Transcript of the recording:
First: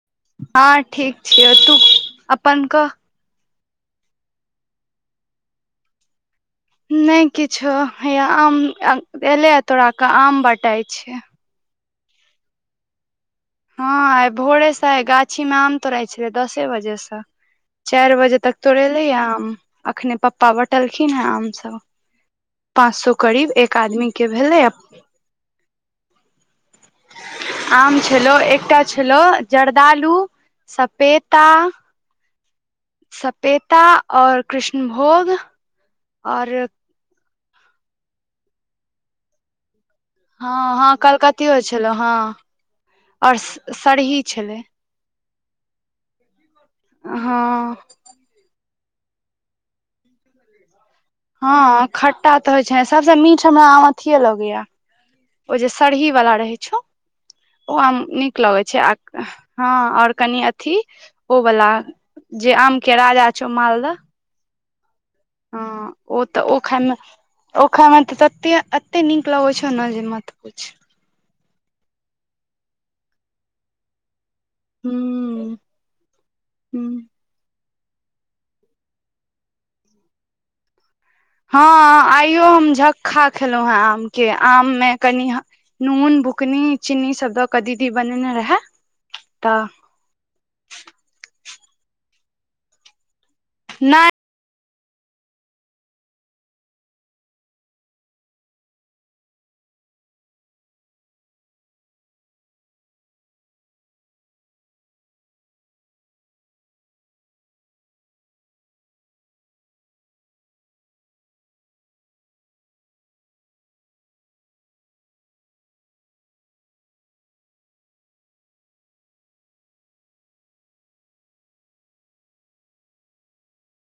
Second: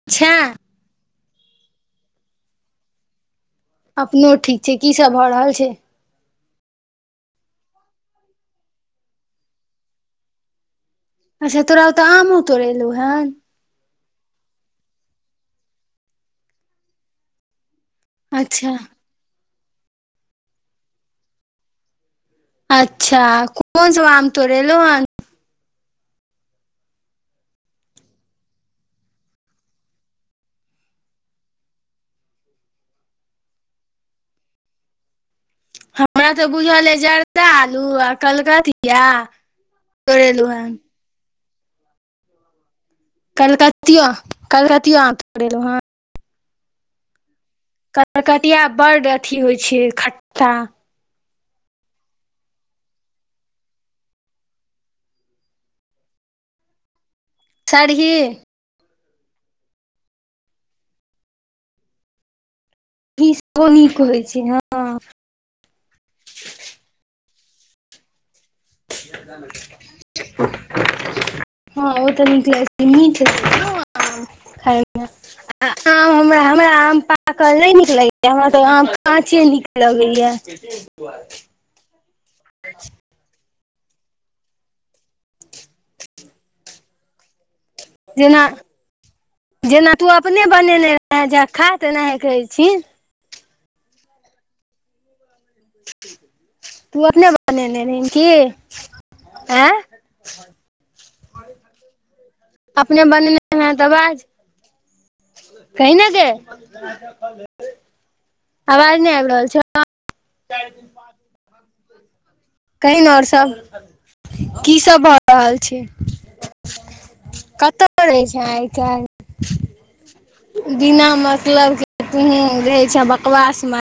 [inaudible] हँ ठीक छियै, तू अपन कह। अपनो ठीक छै, की सब भ रहल छै। नहि किछो, हैया आम एलै हे तोराके आम बँटाइ छै। अच्छा तोरा और के आमो तोरेलौ हे। हँ आइ भोरेसँ गाछी मे आम तोड़ै छलै दसे बजे से। चारि बजे तक अच्छा तोरे लै हे आम, अखने पप्पा बँटलखिन हे आम सभ। पाँच सौ अच्छा करीब एक कोन सब आदमी के आम भेलैये। तोड़ेलौ हन आम छलौ, एकटा छलौ जर्दालु, सपेता सपेता और कृष्णभोग हमरा त और बुझल अछि जर्दिलू आ कलकतिया तोड़ेलौ हँ हन हँ कलकतियो छलहु हँ, और सरही छलै। कोेल हँ [unintelligible] हँ। करकतिया बड अथि होइ छै खट्टा। हँ खट्टा त होइ छै, सबसे मीठ हमरा आम अथिये लगैये। ओ जे सरही वला रहै छौ ओ आम सरही नीक लगैत छै। छै हँ और कनि अथि ओ वला जे आम के राजा छौ मालदह। होँइ छै हं। हँ। हँ ओ त ओखामे ओखामे त तते एते नीक लगै छौ ने जे मत पुछ। हँ ओ त निक लगै छै मीठ। हूं हां हम हमरा हूं आम ताम पाकल नै नीक लगैये हमरा त आम काचे नीक लगैये। हँ आइयो हम झक्खा खेलहुँ हें आम के, आम मे कनि नून बुकनी चीनी सब द के जेना तऽ जेना तू अपने बनेने रहे झक्खा तेनाहे कहै छीही। नै। तू अपने बनेने की आँ। अपने बनने हैं तऽबाज। कई न जा। आवाज नहि आबि रहल छै। कन आओर सभ की सब भऽ रहल छै। कतहु जाै छै आइ काल। बिना मतलब के तुही रहै छ बकवास म।